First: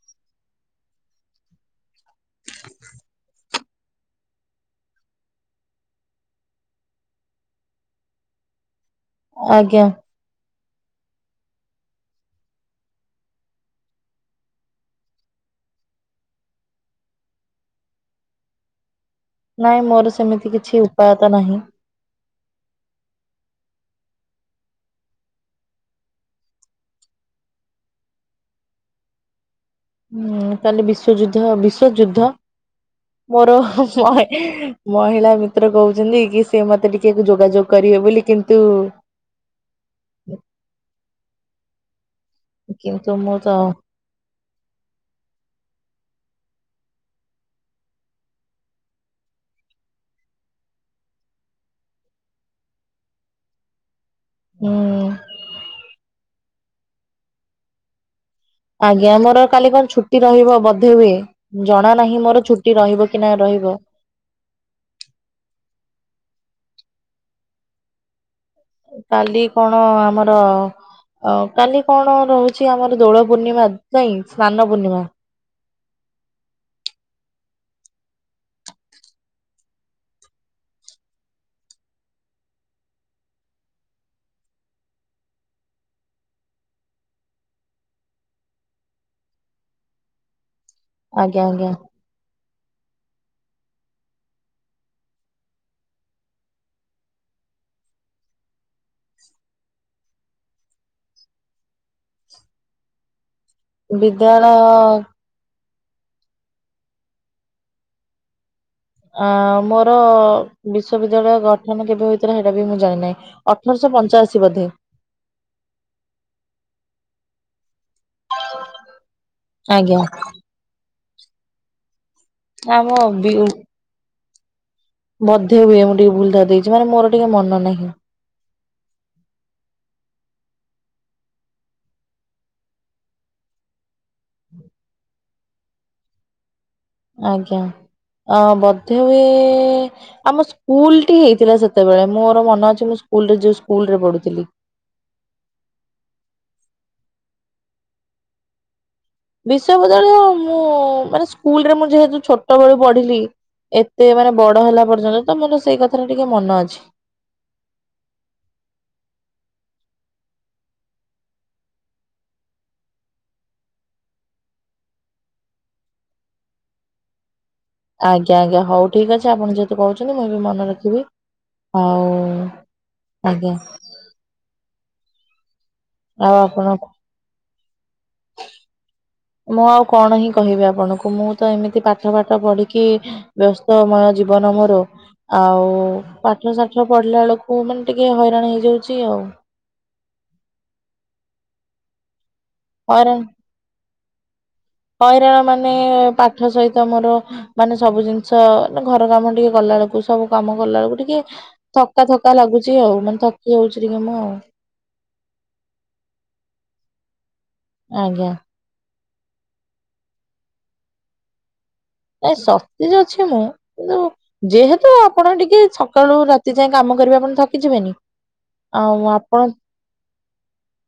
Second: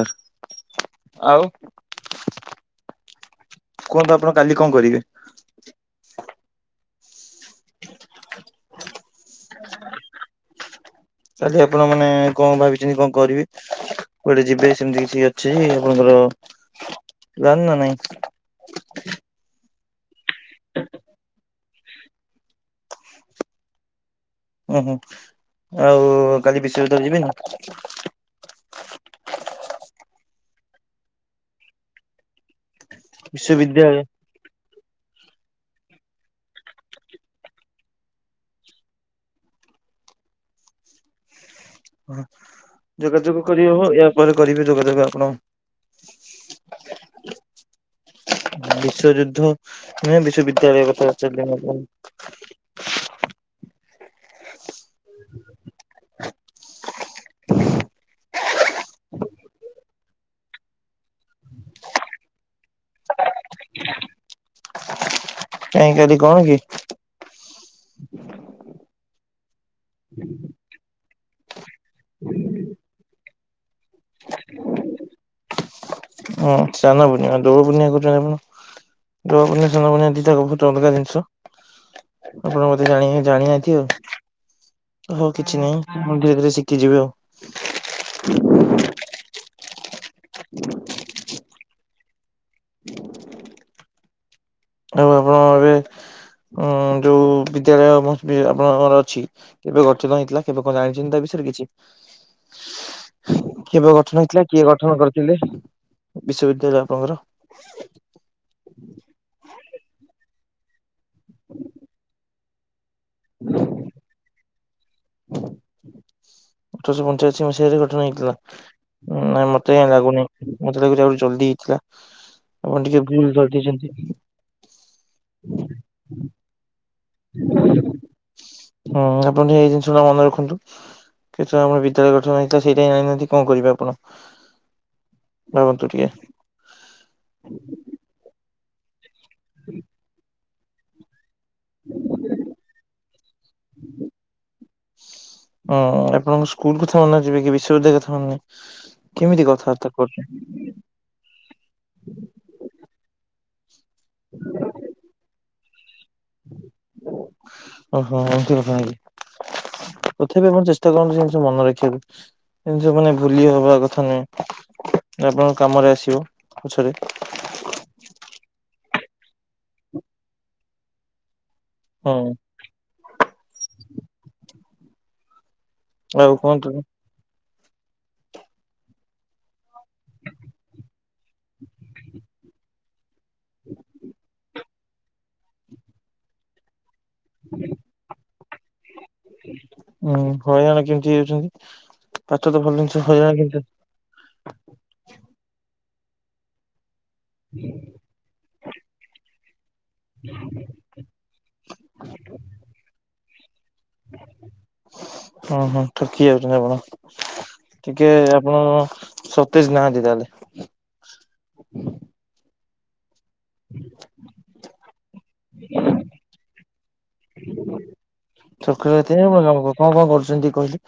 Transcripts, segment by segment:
ହ ଆଉ। [unintelligible] କୁହନ୍ତୁ ଆପଣ କାଲି କଣ କରିବେ? ଆଜ୍ଞା କାଲି ଆପଣ ମାନେ କଣ ଭାବିଛନ୍ତି କଣ କରିବେ? କୁଆଡେ ଯିବେ ସେମିତି କିଛି ଅଛି ଆପଣଙ୍କର ପ୍ଲାନ ନା ନାଇଁ? ନାଇଁ ମୋର ସେମିତି କିଛି ଉପାୟ ତ ନାହିଁ। ଓହୋ ଆଉ କାଲି ବିଶ୍ୱଯୁଦ୍ଧ ଯିବେନି। ହୁଁ କାଲି ବିଶ୍ୱଯୁଦ୍ଧ ବିଶ୍ଵଯୁଦ୍ଧ ମୋର ବିଶ୍ୱବିଦ୍ୟାଳୟ ମାଏ ମହିଳା ମିତ୍ର କହୁଛନ୍ତି କି ସିଏ ମତେ ଟିକେ ଯୋଗାଯୋଗ କରିବେ ବୋଲି କିନ୍ତୁ ହ କିନ୍ତୁ ମୁଁ ଯୋଗାଯୋଗ ତ କରିହେବ ଏହା ପରେ କରିବେ ଯୋଗାଯୋଗ ଆପଣ ଆଜ୍ଞା। ବିଶ୍ଵଯୁଦ୍ଧ ନାଇ ବିଶ୍ୱବିଦ୍ୟାଳୟ କଥା ପଚାରିଲି ମୁଁ ଆପଣଙ୍କୁ? ହୁଁ। ଆଜ୍ଞା ମୋର କାଲି କଣ ଛୁଟି ରହିବ ବଧେ ହୁଏ। ଜଣା ନାହିଁ ମୋର ଛୁଟି ରହିବ କି ନାଁ ରହିବ? କାଇଁ କାଲି କଣ କି? କାଲି କଣ ଆମର ଅ କାଲି କଣ ରହୁଛି ଆମର ଦୋଳ ପୂର୍ଣ୍ଣିମା ନାଇଁ ସ୍ନାନ ପୂର୍ଣ୍ଣିମା। ହଁ ସ୍ନାନ ପୂର୍ଣ୍ଣିମା ଦୋଳ ପୂର୍ଣ୍ଣିମା କହୁଛନ୍ତି ଆପଣ? ଦୋଳ ପୂର୍ଣ୍ଣିମା ସ୍ନାନ ପୂର୍ଣ୍ଣିମା ଦିଟା ବହୁତ୍ ଅଲଗା ଜିନିଷ। ଆପଣ ମତେ ଜାଣି ଜାଣିନାହାନ୍ତି ଆଉ ହଉ କିଛି ନାହିଁ ମୁଁ ଧୀରେ ଧୀରେ ଶିଖି ଯିବେ ଆଉ ଆଜ୍ଞା ଆଜ୍ଞା। ଆଉ ଆପଣଙ୍କ ଏବେ ଉ ଯୋଉ ବିଦ୍ୟାଳୟ ଆପଣଙ୍କର ଅଛି? କେବେ ଗଠିତ ହେଇଥିଲା କେବେ କଣ ଜାଣିଛନ୍ତି ତା ବିଷୟରେ କିଛି? କେବେ ଗଠନ ହେଇଥିଲା କିଏ ଗଠନ ବିଦ୍ୟାଳୟ କରିଥିଲେ ବିଶ୍ଵବିଦ୍ୟାଳୟ ଆପଣଙ୍କର? ଆ ମୋର ବିଶ୍ଵବିଦ୍ୟାଳୟ ଗଠନ କେବେ ହୋଇ ସେଇଟା ବି ମୁଁ ଜାଣିନାହିଁ ଅଠରଶହ ପଞ୍ଚାଅଶୀ ବଧେ। ଅଠରଶହ ପଞ୍ଚାଅଶି ମସିହାରେ ଗଠନ ହେଇଥିଲା ନା ମତେ କାଇଁ ଆଜ୍ଞା ଲାଗୁନି। ମତେ ଲାଗୁଛି ଆଉ ଜଲଦି ହେଇଥିଲା ଆପଣ ଆମ ଟିକେ ଭୁଲ [inaudible] ବଧେ ହୁଏ ମୁଁ ଟିକେ ଭୁଲ୍ ଦେଇଛି ମାନେ ମୋର ଟିକେ ମନେ ନାହିଁ। ହୁଁ ଆପଣ ଟିକେ ଏଇ ଜିନିଷ ଗୁରା ମନେ ରଖନ୍ତୁ। କେତେବେଳେ ଆମର ବିଦ୍ୟାଳୟ ଗଠନ ହେଇଥିଲା ସେଇଟା ହିଁ ଜାଣିନାହାନ୍ତି କଣ କରିବେ ଆପଣ? ହୁଁ ଭାବନ୍ତୁ ଟିକେ? ଆଜ୍ଞା ଅ ବଧେ ହୁଏ ଆମ ସ୍କ୍କୁ ସ୍କୁଲଟି ହେଇଥିଲା ସେତେବେଳେ ମୋର ମନ ଅଛି ମୁଁ ସ୍କୁଲରେ ଯୋଉ ସ୍କୁଲରେ ପଢୁଥିଲି। ହଁ ଆପଣଙ୍କ ସ୍କୁଲ କଥା ମନେ ଯିବେ କି ବିଶ୍ୱବିଦ୍ୟାଳୟ କଥା ମନେନାହିଁ। ବିଶ୍ବବିଦ୍ୟାଳୟ ମୁଁ ମାନେ ସ୍କୁଲରେ ମୁଁ ଯେହେତୁ ଛୋଟ ବେଳୁ ପଢିଲି ଏତେ ମାନେ ବଡ ହେଲା ପର୍ଯ୍ୟନ୍ତ ତ ମୋର ସେଇ କ ସେଥରେ ଟିକେ ମନ ଅଛି। ଓହୋ ଏମତି କଥା ନାଇଁ କି? ତଥାପି ଆମର ଚେଷ୍ଟା କରନ୍ତୁ ଜିନିଷ ମନେ ରଖିବାକୁ। ଜିନିଷ ମାନେ ଭୁଲି ହେବା କଥା ନୁହେଁ ଆପଣଙ୍କ କାମରେ ଆସିବ ପଛରେ ଆଜ୍ଞା ଆଜ୍ଞା ହଉ ଠିକ ଅଛି ଆପଣ ଯେହେତୁ କହୁଛନ୍ତି ମୁଇଁ ବି ମନେ ରଖିବି ଆଉ ହଁ ଆଜ୍ଞା। ଆଉ କୁହନ୍ତୁ? ମୁଁ ଆଉ କଣ ହିଁ କହିବି ଆପଣଙ୍କୁ ମୁଁ ତ ଏମିତି ପାଠ ପାଠ ପଢିକି ବ୍ୟସ୍ତମୟ ଜୀବନ ମୋର ଆଉ ପାଠ ସାଠ ପଢିଲା ବେଳକୁ କୁ ମାନେ ଟିକେ ହଇରାଣ ହେଇଯାଉଛି ଆଉ ହୁଁ ହଇରାଣ କେମିତି ହେଇଯାଉଛନ୍ତି ପାଚ ତ ଭଲ ଜିନିଷ ହଇରାଣ କେମିତି ହଇରାଣ ମାନେ ପାଠ ସହିତ ମୋର ମାନେ ସବୁ ଜିନିଷ ଘର କାମ ଟିକେ କଲା ବେଳକୁ ସବୁ କାମ କଲା ବେଳକୁ ଟିକେ ଥକାଥକା ଲାଗୁଚ ଆଉ ମାନେ ଥକି ଯାଉଛି ଟିକେ ମୁଁ ଆଉ। ହଁ ହଁ ଥକି ଯାଉଛନ୍ତି ଆପଣ ଟିକେ ଆଜ୍ଞା ଆପଣ ସତେଇଶ ନାହାନ୍ତି ତାହେଲେ। ନାଇଁ ସତେଜ ଅଛି ମୁଁ। କିନ୍ତୁ ଯେହେତୁ ଆପଣ ଟିକେ ସକାଳୁ ରାତି ଯାଏ କାମ କରିବେ ଆପଣ ଥକିଯିବେନି। ସକାଳୁ ଆଉ ରାତି ଯାଏ ଆପଣ କଣକଣ କରୁଛନ୍ତି କହିଲେ?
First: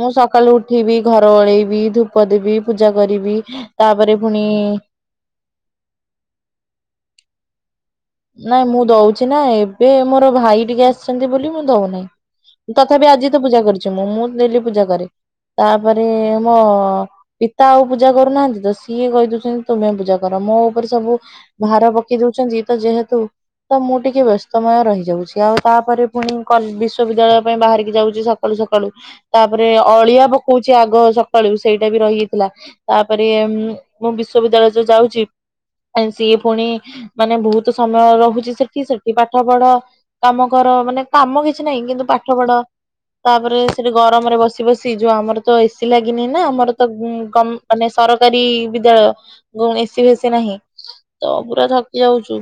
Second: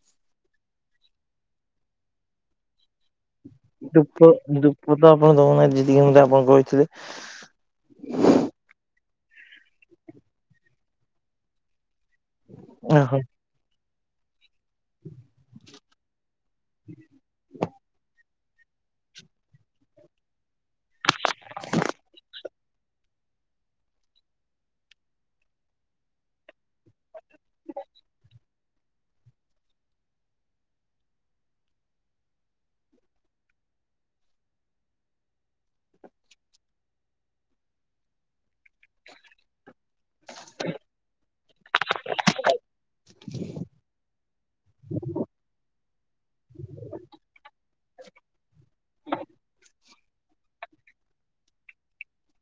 ମୁଁ ସକାଳୁ ଉଠିବି ଘର ଓଳେଇବି ଧୂପ ଦେବି ପୂଜା କରିବି ଧୂପ ତାପରେ ପୁଣି ଧୂପ ତ ଆପଣ ଦଉନାହାନ୍ତି ଯେତିକି ମତେ ଆପଣ କହିଥିଲେ। ନାଇଁ ମୁଁ ଦଉଛି ନା ଏବେ ମୋର ଭାଇ ଟିକେ ଆସିଛନ୍ତି ବୋଲି ମୁଁ ଦଉନାହିଁ। ତଥାପି ଓହୋ ଆଜି ତ ପୂଜା କରିଛି ମୁଁ ମୁଁ ଡେଲି ପୂଜା କରେ ତା ତାପରେ ମୋ ପିତା ଆଉ ପୂଜା କରୁନାହାନ୍ତି ତ ସିଏ କହିଦଉଛନ୍ତି ତୁମେ ପୂଜା କର ମୋ ଉପରେ ସବୁ ଭାର ପକେଇ ଦଉଛନ୍ତି ଯେ ତ ଯେହେତୁ ତ ମୁଁ ଟିକେ ବ୍ୟସ୍ତମୟ ରହିଯାଉଛି ଆଉ ତାପରେ ପୁଣି କଲ୍ ବିଶ୍ବବିଦ୍ୟାଳୟ ସେଥିପାଇଁ ବାହାରିକି ଯାଉଛି ସକାଳୁ ସକାଳୁ। ତାପରେ ଅଳିଆ ପକଉଛି ଆଗ ସକାଳୁ ସେଇଟା ବି ରହିଯାଇଥିଲା। ତାପରେ ମୁଁ ମୁଁ ବିଶ୍ଵବିଦ୍ୟାଳୟ ଯୋଉ ଯାଉଛି ଆସିକି ପୁଣି ମାନେ ବହୁତ୍ ସମୟ ରହୁଛି ସେଠି ସେଠି ପାଠ ପଢ଼। କାମ କର ମାନେ କାମ କିଛି ନାହିଁ କିନ୍ତୁ ପାଠ ପଢ଼। ତାପରେ ସେଠି ଗରମରେ ବସି ବସି ଯୋଉ ଆମର ତ ଏସି ଲାଗିନି ନା ଆମର ତ କମ୍ ମାନେ ସରକାରୀ ବିଦ୍ୟାଳୟ ଗୁମ୍ ଏସିି ଫସି ନାହିଁ ତ ପୁରା ଥକି ଯାଉଛୁ।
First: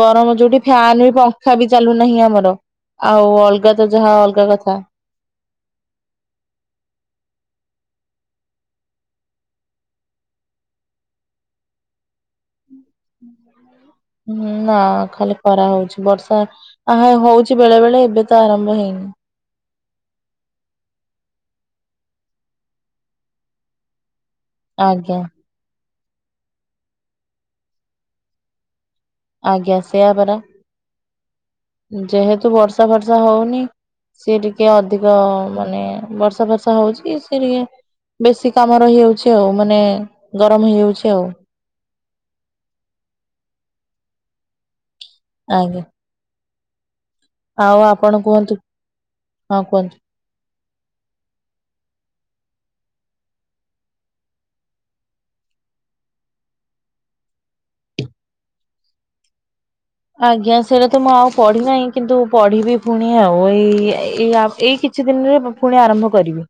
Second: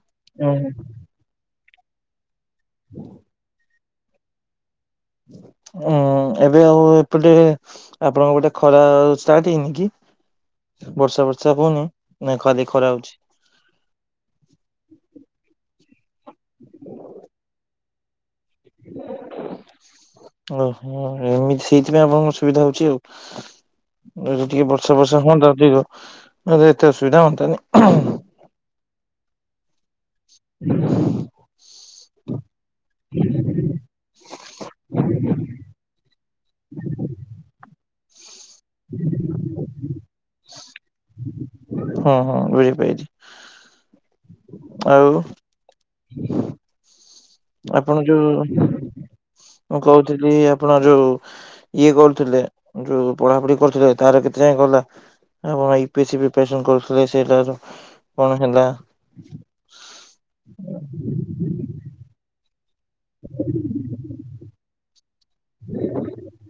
ଗରମ ଯୋଉଠି ଉଁ ଫ୍ୟାନ ବି ପଙ୍ଖା ବି ଚାଲୁନାହିଁ ଆମର ଆଉ ଅଲଗା ତ ଯାହା ଅଲଗା କଥା। ହୁଁ ହୁଁ ଏବେ ଆଉ ଏପଟେ ଆପଣଙ୍କ ଗୋଟେ ଖରା ଆଉ ଷ୍ଟାର୍ଟ ହେଇନି କି? ବର୍ଷ ବର୍ଷା ହଉନି ନା ଖାଲି ଖରା ହଉଛି। ହୁଁ ନା ଖାଲି କରା ହଉଛି ବର୍ଷା ଆ ହା ହଉଛି ବେଳେବେଳେ ଏବେ ତ ଆରମ୍ଭ ହେଇନି। ଓହୋ ଏମିତି ସେଇଥିପାଇଁ ଆପଣଙ୍କ ସୁବିଧା ହଉଛି ଆଉ [unintelligible] ଟିକେ ବର୍ଷା ଆଜ୍ଞା ବର୍ଷା ହୁଅନ୍ତା ଯେ ଏତେ ଅସୁବିଧା ହୁଅନ୍ତାନି। ଆଜ୍ଞା ସେୟା କର ଯେହେତୁ ବର୍ଷ ବର୍ଷା ଫର୍ଷା ହଉନି ସି ଟିକେ ଅଧିକ ମାନେ ବର୍ଷା ଫର୍ଷା ହଉଛି ସେ ଟିକେ ବେଶୀ କାମ ରହିଯାଉଛି ଆଉ ମାନେ ଗରମ ହେଇଯାଉଛି ଆଉ। ହଁ ହଁ ବୁଝି ପାଇଛି। ଆଉ। ଆଜ୍ଞା। [inaudible] ଆଉ ଆପଣ ଯୋଉ କୁହନ୍ତୁ ହଁ କ କୁହନ୍ତୁ। କହୁଥିଲି ଆପଣ ଯୋଉ ଇଏ କରୁଥିଲେ ଯୋଉ ପଢ଼ାପଢ଼ି କରୁଥିଲେ ତାର କେତେ ଯାଇ ଗଲା ଆଉ E P A C preparation କରୁଥିଲେ ସେ ତାର କଣ ହେଲା? ଆଜ୍ଞା ସେଇଟା ତ ମୁଁ ଆଉ ପଢ଼ି ନାହିଁ କିନ୍ତୁ ପଢ଼ିବି ପୁଣି ଆଉ ଏଇ ଏଇ ଆ ଏଇକି କିଛି ଦିନରେ ପୁଣି ଆରମ୍ଭ କରିବି।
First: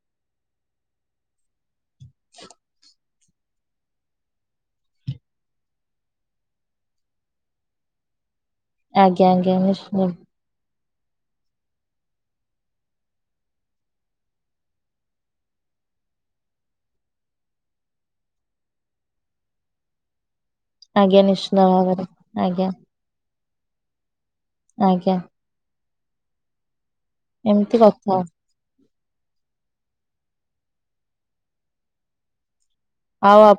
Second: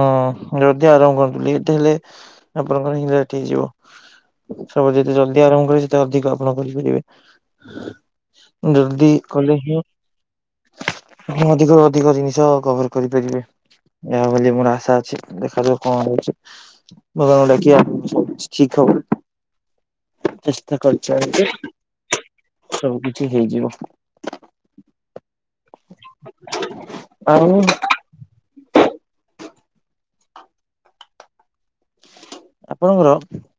ହୁଁ ଯଦି ଆରମ୍ଭ କରନ୍ତୁ ଲେଟ ହେଲେ ଆପଣଙ୍କର ହିଁ ଲେଟ ହେଇଯିବ। ସବୁ ଯେତେ ଜଲଦି ଆରମ୍ଭ କରିବେ ସେତେ ଅଧିକ ଆପଣ କରିପାରିବେ? ଜଲଦି ଆଜ୍ଞା କଲେ ଆଜ୍ଞା ହିଁ ନିଶ୍ଚୟ ଅଧିକରୁ ଅଧିକ ଜିନିଷ କଭର କରିପାରିବେ ଏହା ବୋଲି ମୋର ଆଶା ଅଛି ଦେଖାାଯାଉ କଣ ହଉଛି। ବାବାଙ୍କୁ ଡାକିବା ସବୁ କିଛି ଠିକ୍ ହୋଉ। ଚେଷ୍ଟା ଆଜ୍ଞା କରୁଚନ୍ତି ନିଶ୍ଚିତ ଭାବରେ ଆଜ୍ଞା ସବୁ କିଛି ହେଇଯିବ। ଆଜ୍ଞା। ଆଉ ଏମିତି କଥା। ଆପଣଙ୍କର! ଆଉ ଆପ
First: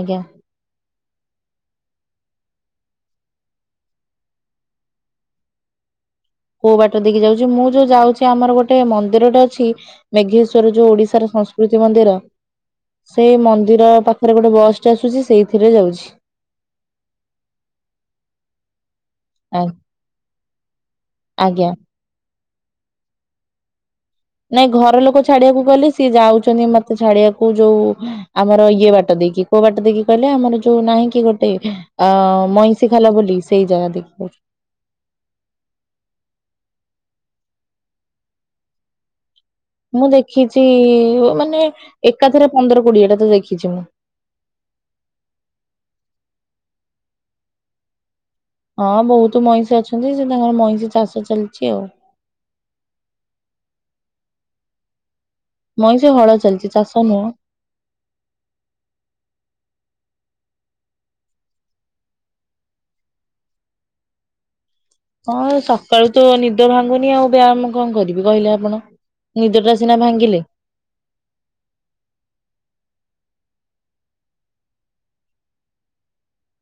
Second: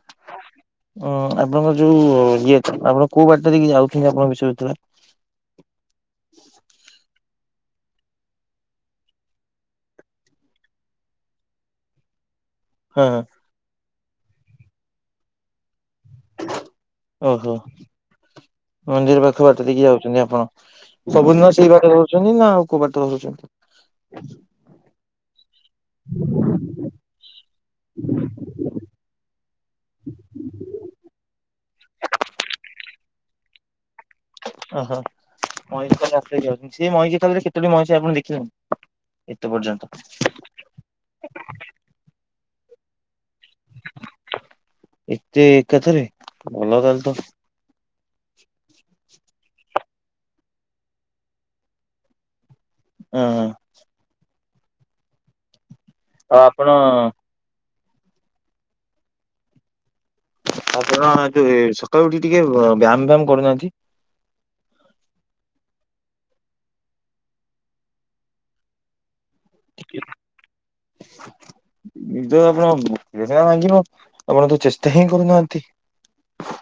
ଆଜ୍ଞା। ଆପଣଙ୍କର ଯୋଉ ଇଏ ତ, ଆପଣ କୋଉ ବାଟ ଦେଇକି ଯାଉଛନ୍ତି ଆପଣଙ୍କ ବିଷଯୁତ୍ରା? କୋଉ ବାଟରେ ଦେଖି ଯାଉଛି ମୁଁ ଯୋଉ ଯାଉଛି, ଆମର ଗୋଟେ ମନ୍ଦିରଟେ ଅଛି ମେଘେଶ୍ଵର ଯୋଉ, ଓଡିଶାର ସଂସ୍କୃତି ମନ୍ଦିର ହଁ ସେଇ ମନ୍ଦିର ପାଖରେ ଗୋଟେ ବସ୍ ଟେ ଆସୁଛି, ସେଇଥିରେ ଯାଉଛି। ଓହୋ! ମନ୍ଦିର ପାଖ ଆ ବାଟ ଦେଇକି ଯାଉଛନ୍ତି ଆପଣ। ସବୁଦିନ ଆଜ୍ଞା ସେଇ ବାଟରେ ରହୁଛନ୍ତି ନା, ଆଉ କୋଉ ବାଟରେ ରହୁଛନ୍ତି। ନାଇଁ, ଘର ଲୋକ ଛାଡିଆକୁ ଗଲେ ସିଏ ଯାଉଛନ୍ତି, ମତେ ଛାଡିବାକୁ ଯୋଉ, ଆମର ଇଏ ବାଟ ଦେଇକି, କୋଉ ବାଟ ଦେଇକି କଇଲେ, ଆମର ଯୋଉ ନାହିଁ କି ଗୋଟେ, ଅ ମଇଁଷି ଖାଲା ବୋଲି ସେଇ ଜାଗା ଦେଖି ଯାଉଚୁ। ଓହୋ! ମଇଁଷି ଖାଲ [unintelligible] ଯାଉଛନ୍ତି। ସେ ମଇଁଷି ଖାଲରେ କେତେଟି ମଇଁଷି ଆପଣ ଦେଖିଛନ୍ତି? ଏତେ ପର୍ଯ୍ୟନ୍ତ। ଖିଛି-ଇ ମାନେ ଏକାଥରେ ପନ୍ଦର କୋଡିଏ ଟା ତ ଦେଖିଛି ମୁଁ! ଏତେ ଏକାଥରେ! ଭଲ ତାଲେ ତ! ହଁ, ବହୁତ ମଇଁଷି ଅଛନ୍ତି। ସେ ତାଙ୍କର ମଇଁଷି ଚାଷ ଚାଲିଛି ଆଉ। ଉଁ, ହୁଁ। ମଇଁଷି ହଳ ଆପଣ ଚାଲିଛି, ଚାଷ ନୁହଁ। ଆପଣ ଯୋଉ, ସକାଳୁ ଉଠି ଟିକେ ବ୍ୟାୟାମ୍ ବ୍ୟାମ୍ କରୁନାହାଁନ୍ତି? ହଁ, ସକାଳୁ ତ ନିଦ ଭାଙ୍ଗୁନି ଆଉ, ବ୍ୟାୟାମ କଣ କରିବି କହିଲେ ଆପଣ? ନିଦଟା ସିନା ଭାଙ୍ଗିଲେ? ନିଦ ଆପଣଙ୍କ [unintelligible] ଭାଙ୍ଗିବ ଆପଣ ତ ଚେଷ୍ଟା ହିଁ କରୁନାହାଁନ୍ତି? ହ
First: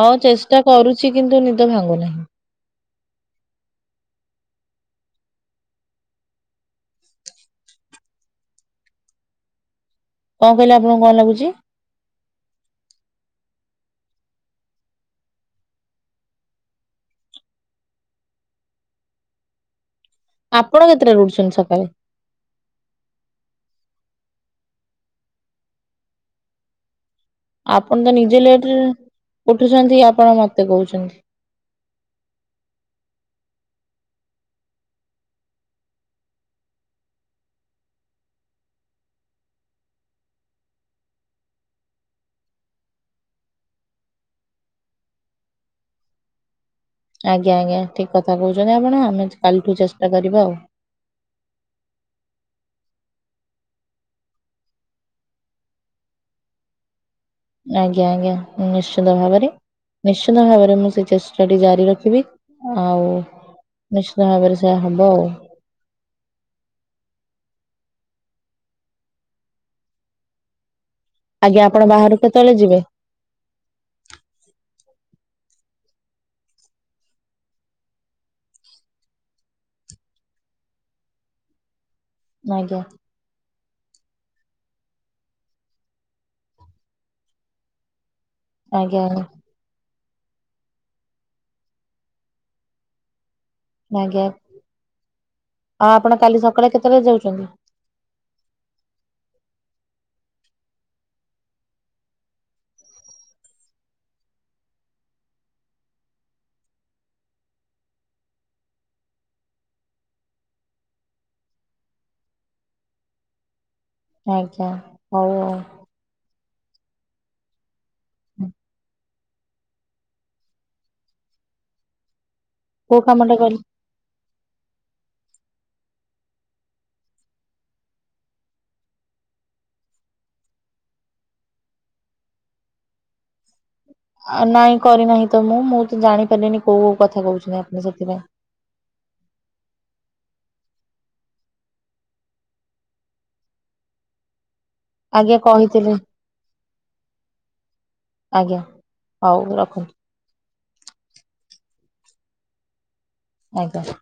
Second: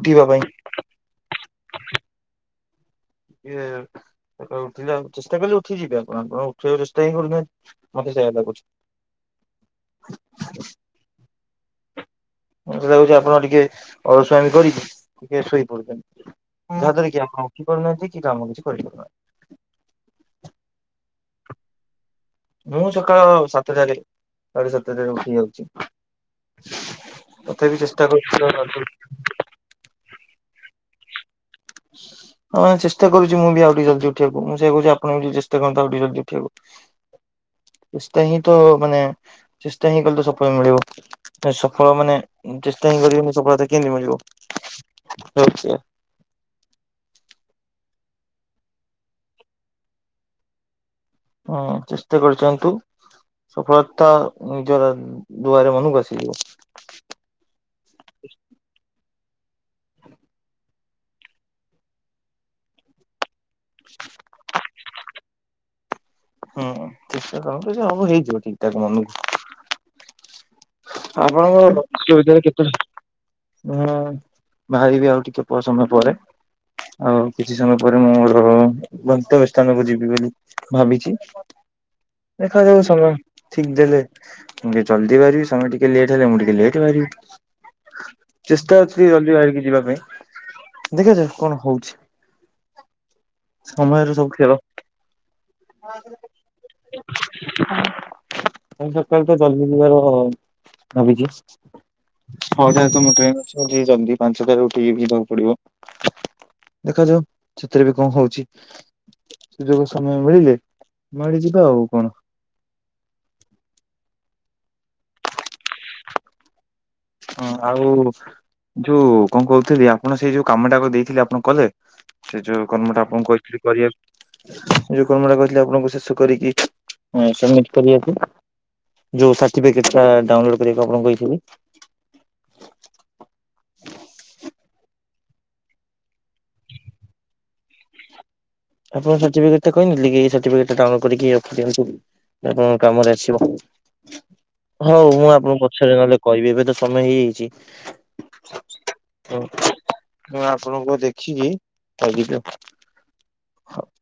ହଁ, ଚେଷ୍ଟା କରୁଛି କିନ୍ତୁ, ନିଦ ଭାଙ୍ଗୁନାହିଁ। ଇଏ ସକାଳେ ଉଠିଲେ, ଆଉ ଚେଷ୍ଟା କଲେ ଉଠିିଯିବେ ଆପଣ, ଆପଣ ଉଠିଆକୁ ଚେଷ୍ଟା ହିଁ, କରୁ ନାହାଁନ୍ତି ମତେ ସେୟା ଲାଗୁଛି। କଣ କହିଲେ, ଆପଣଙ୍କୁ କଣ ଲାଗୁଛି? ମତେ ଲାଗୁଛି, ଆପଣ ଟିକେ ଅଳସୁଆମି କରିକି ଟିକେ ଶୋଇପଡୁଛନ୍ତି। ଯାହା ଦ୍ୱାର କି ଆପଣ ଉଠି ପାରୁନାହାଁନ୍ତି, କି କାମ କିଛି କରିପାରୁନାହଁନ୍ତି। ଆପଣ କେତେଟାରେ ଉଠୁଛନ୍ତି ସକାଳେ? ମୁଁ ସକାଳ ସାତଟାରେ ସାଢେ ସାତଟାରେ ଉଠି ଯାଉଛି। ତଥାପି ଆପଣ ଚେଷ୍ଟା ତ ନିଜେ ଲେଟ୍ ରେ କରୁଛି ଉଠୁଛନ୍ତି, ଆପଣ ମତେ କହୁଛନ୍ତି। ହଁ ବା ଚେଷ୍ଟା କରୁଛି, ମୁଁ ବି ଆଉ ଟିକେ ଜଲ୍ଦି ଉଠିଆକୁ। ମୁଁ ସେୟା କହୁଛି, ଆପଣବି ଚେଷ୍ଟା କରନ୍ତୁ ଆଉ ଟିକେ ଜଲ୍ଦି ଉଠିଆକୁ। ଚେଷ୍ଟା ହିଁ ତ ମାନେ, ଚେଷ୍ଟା ହିଁ କଲେ ତ ସଫଳ ମିଳିବ। ସଫଳ ମାନେ ଚେଷ୍ଟା, ହିଁ କରିବେନି ସଫଳତା କେଁତି ମିଳିବ? ରଉଛି। ଆଜ୍ଞା ଆଜ୍ଞା, ଠିକ୍ କଥା କହୁଛନ୍ତି ଆପଣ। ଆମେ କାଲିଠୁ ଚେଷ୍ଟା କରିବା ଆଉ। ହୁଁ, ଚେଷ୍ଟା କରିଚନ୍ତୁ। ସଫଳତା, ନିଜର ଦୁଆରେ ମନକୁ ଆସିଯିବ। ଆଜ୍ଞା, ଆଜ୍ଞା, ନିଶ୍ଚିନ୍ତ ଭାବରେ। ନିଶ୍ଚିନ୍ତ ଭାବରେ, ମୁଁ ସେ ଚେଷ୍ଟାଟି ଜାରି ରଖିବି ଆଉ ନିଶ୍ଚିତ ଭାବରେ ସେଆ ହବ ଆଉ। ହୁଁ, ଚେଷ୍ଟା କରନ୍ତୁ, ସେ ସବୁ ହେଇଯିବ, ଠିକ୍ ଠାକ୍ ମନୁକୁ। ଆଜ୍ଞା ଆପଣ ଆପଣଙ୍କ ବାହାରକୁ [unintelligible] କେତେବେଳେ କେତୋଟି ଯିବେ ହୁଁ, ବାହାରିବି ଆଉ ଟିକେ, ସମୟ ପରେ। ଆଉ, କିଛି ସମୟ ପରେ ମୁଁ ର ଗନ୍ତବ୍ୟ ସ୍ଥାନକୁ ଯିବି ବୋଲି ଭାବିଛି! ଆଜ୍ଞା ଦେଖାଯାଉ, ସମୟ ଠିକ୍ ଦେଲେ, ମୁଁ ଟିକେ ଜଲ୍ଦି ବାହାରିବି। ସମୟ ଟିକ୍ ଟିକେ ଲେଟ୍ ହେଲେ ମୁଁ ଟିକେ ଲେଟ୍ ବାହାରିବି। ଚେଷ୍ଟା ଆଜ୍ଞା ଅଛି ଆଜ୍ଞା ଜଲ୍ଦି ବାହାରିକି ଯିବା ପାଇଁ। ଦେଖଯାଉ କଣ ହଉଛି? ସମୟର ସବୁ ଖେଳ। ଆ, ଆପଣ କାଲି ସକାଳେ କେତେଳେ ଯାଉଛନ୍ତି? କାଲି ସକାଳୁ ତ ଜଲଦି ଯିବାର ଭାବିଛି। ହଉ ଯା ତମ ଟ୍ରେନ ଅଛି ଯଦି ଜଲଦି ପାଞ୍ଚଟାରୁ ଉଠିକି ଯିବାକୁ ପଡିବ। ଦେଖାଯାଉ ସେଥିରେ ବି କଣ ହଉଛି ସୁଯୋଗ ସମୟ ମିଳିଲେ ମାଡି ଯିବା ଆଉ କଣ। ଆଜ୍ଞା ହଉ ଆଉ। ହଁ ଆଉ ଯୋଉ କଣ କହୁଥିଲି ଆପଣ ସେଇ ଯୋଉ କାମଟାକୁ ଦେଇଥିଲେ ଆପଣ କଲେ ସେ ଯୋଉ କୋଉ କର୍ମଟା ଆପଣଙ୍କୁ କାମଟା କହିଥିଲି କହିଲେ କରିବାକୁ। ଏ ଯୋଉ କର୍ମଟା କହିଥିଲେ ଆପଣଙ୍କୁ ଶେଷ କରିକି ସମମିଟ୍ କରିବାପାଇଁ। ଯୋଉ ସାର୍ଟିଫିକେଟ ଟା ଡାଉନଲୋଡ୍ କରିବାକୁ ଆପଣଙ୍କୁ କହିଥିଲି। ଅ ନାଇଁ କରିନାହିଁ ତ ମୁଁ ମୁଁ ତ ଜାଣିପାରିଲିନି କୋଉ କଥା କହୁଛନ୍ତି ଆପଣ ସେଥିପାଇଁ। ଆପଣଙ୍କ ସାର୍ଟିଫିକେଟ ଟା କହିନଥିଲି କି ଏଇ ସାର୍ଟିଫିକେଟ ଡାଉନଲୋଡ୍ କରିକି ରଖି ଦିଅନ୍ତୁ। ଆପଣଙ୍କ କାମରେ ଆସିବ। ହଉ ମୁଁ ଆଜ୍ଞା ଆପଣଙ୍କୁ କହିଥିଲେ ପଛରେ ନହେଲେ କହିବି ଏବେ ତ ସମୟ ହେଇଯାଇଛି। ଆଜ୍ଞା ହଉ ରଖନ୍ତୁ। ମୁଁ ଆପଣଙ୍କୁ ଦେଖିକି କହିଦେବି ଆଉ। ଆଜ୍ଞା।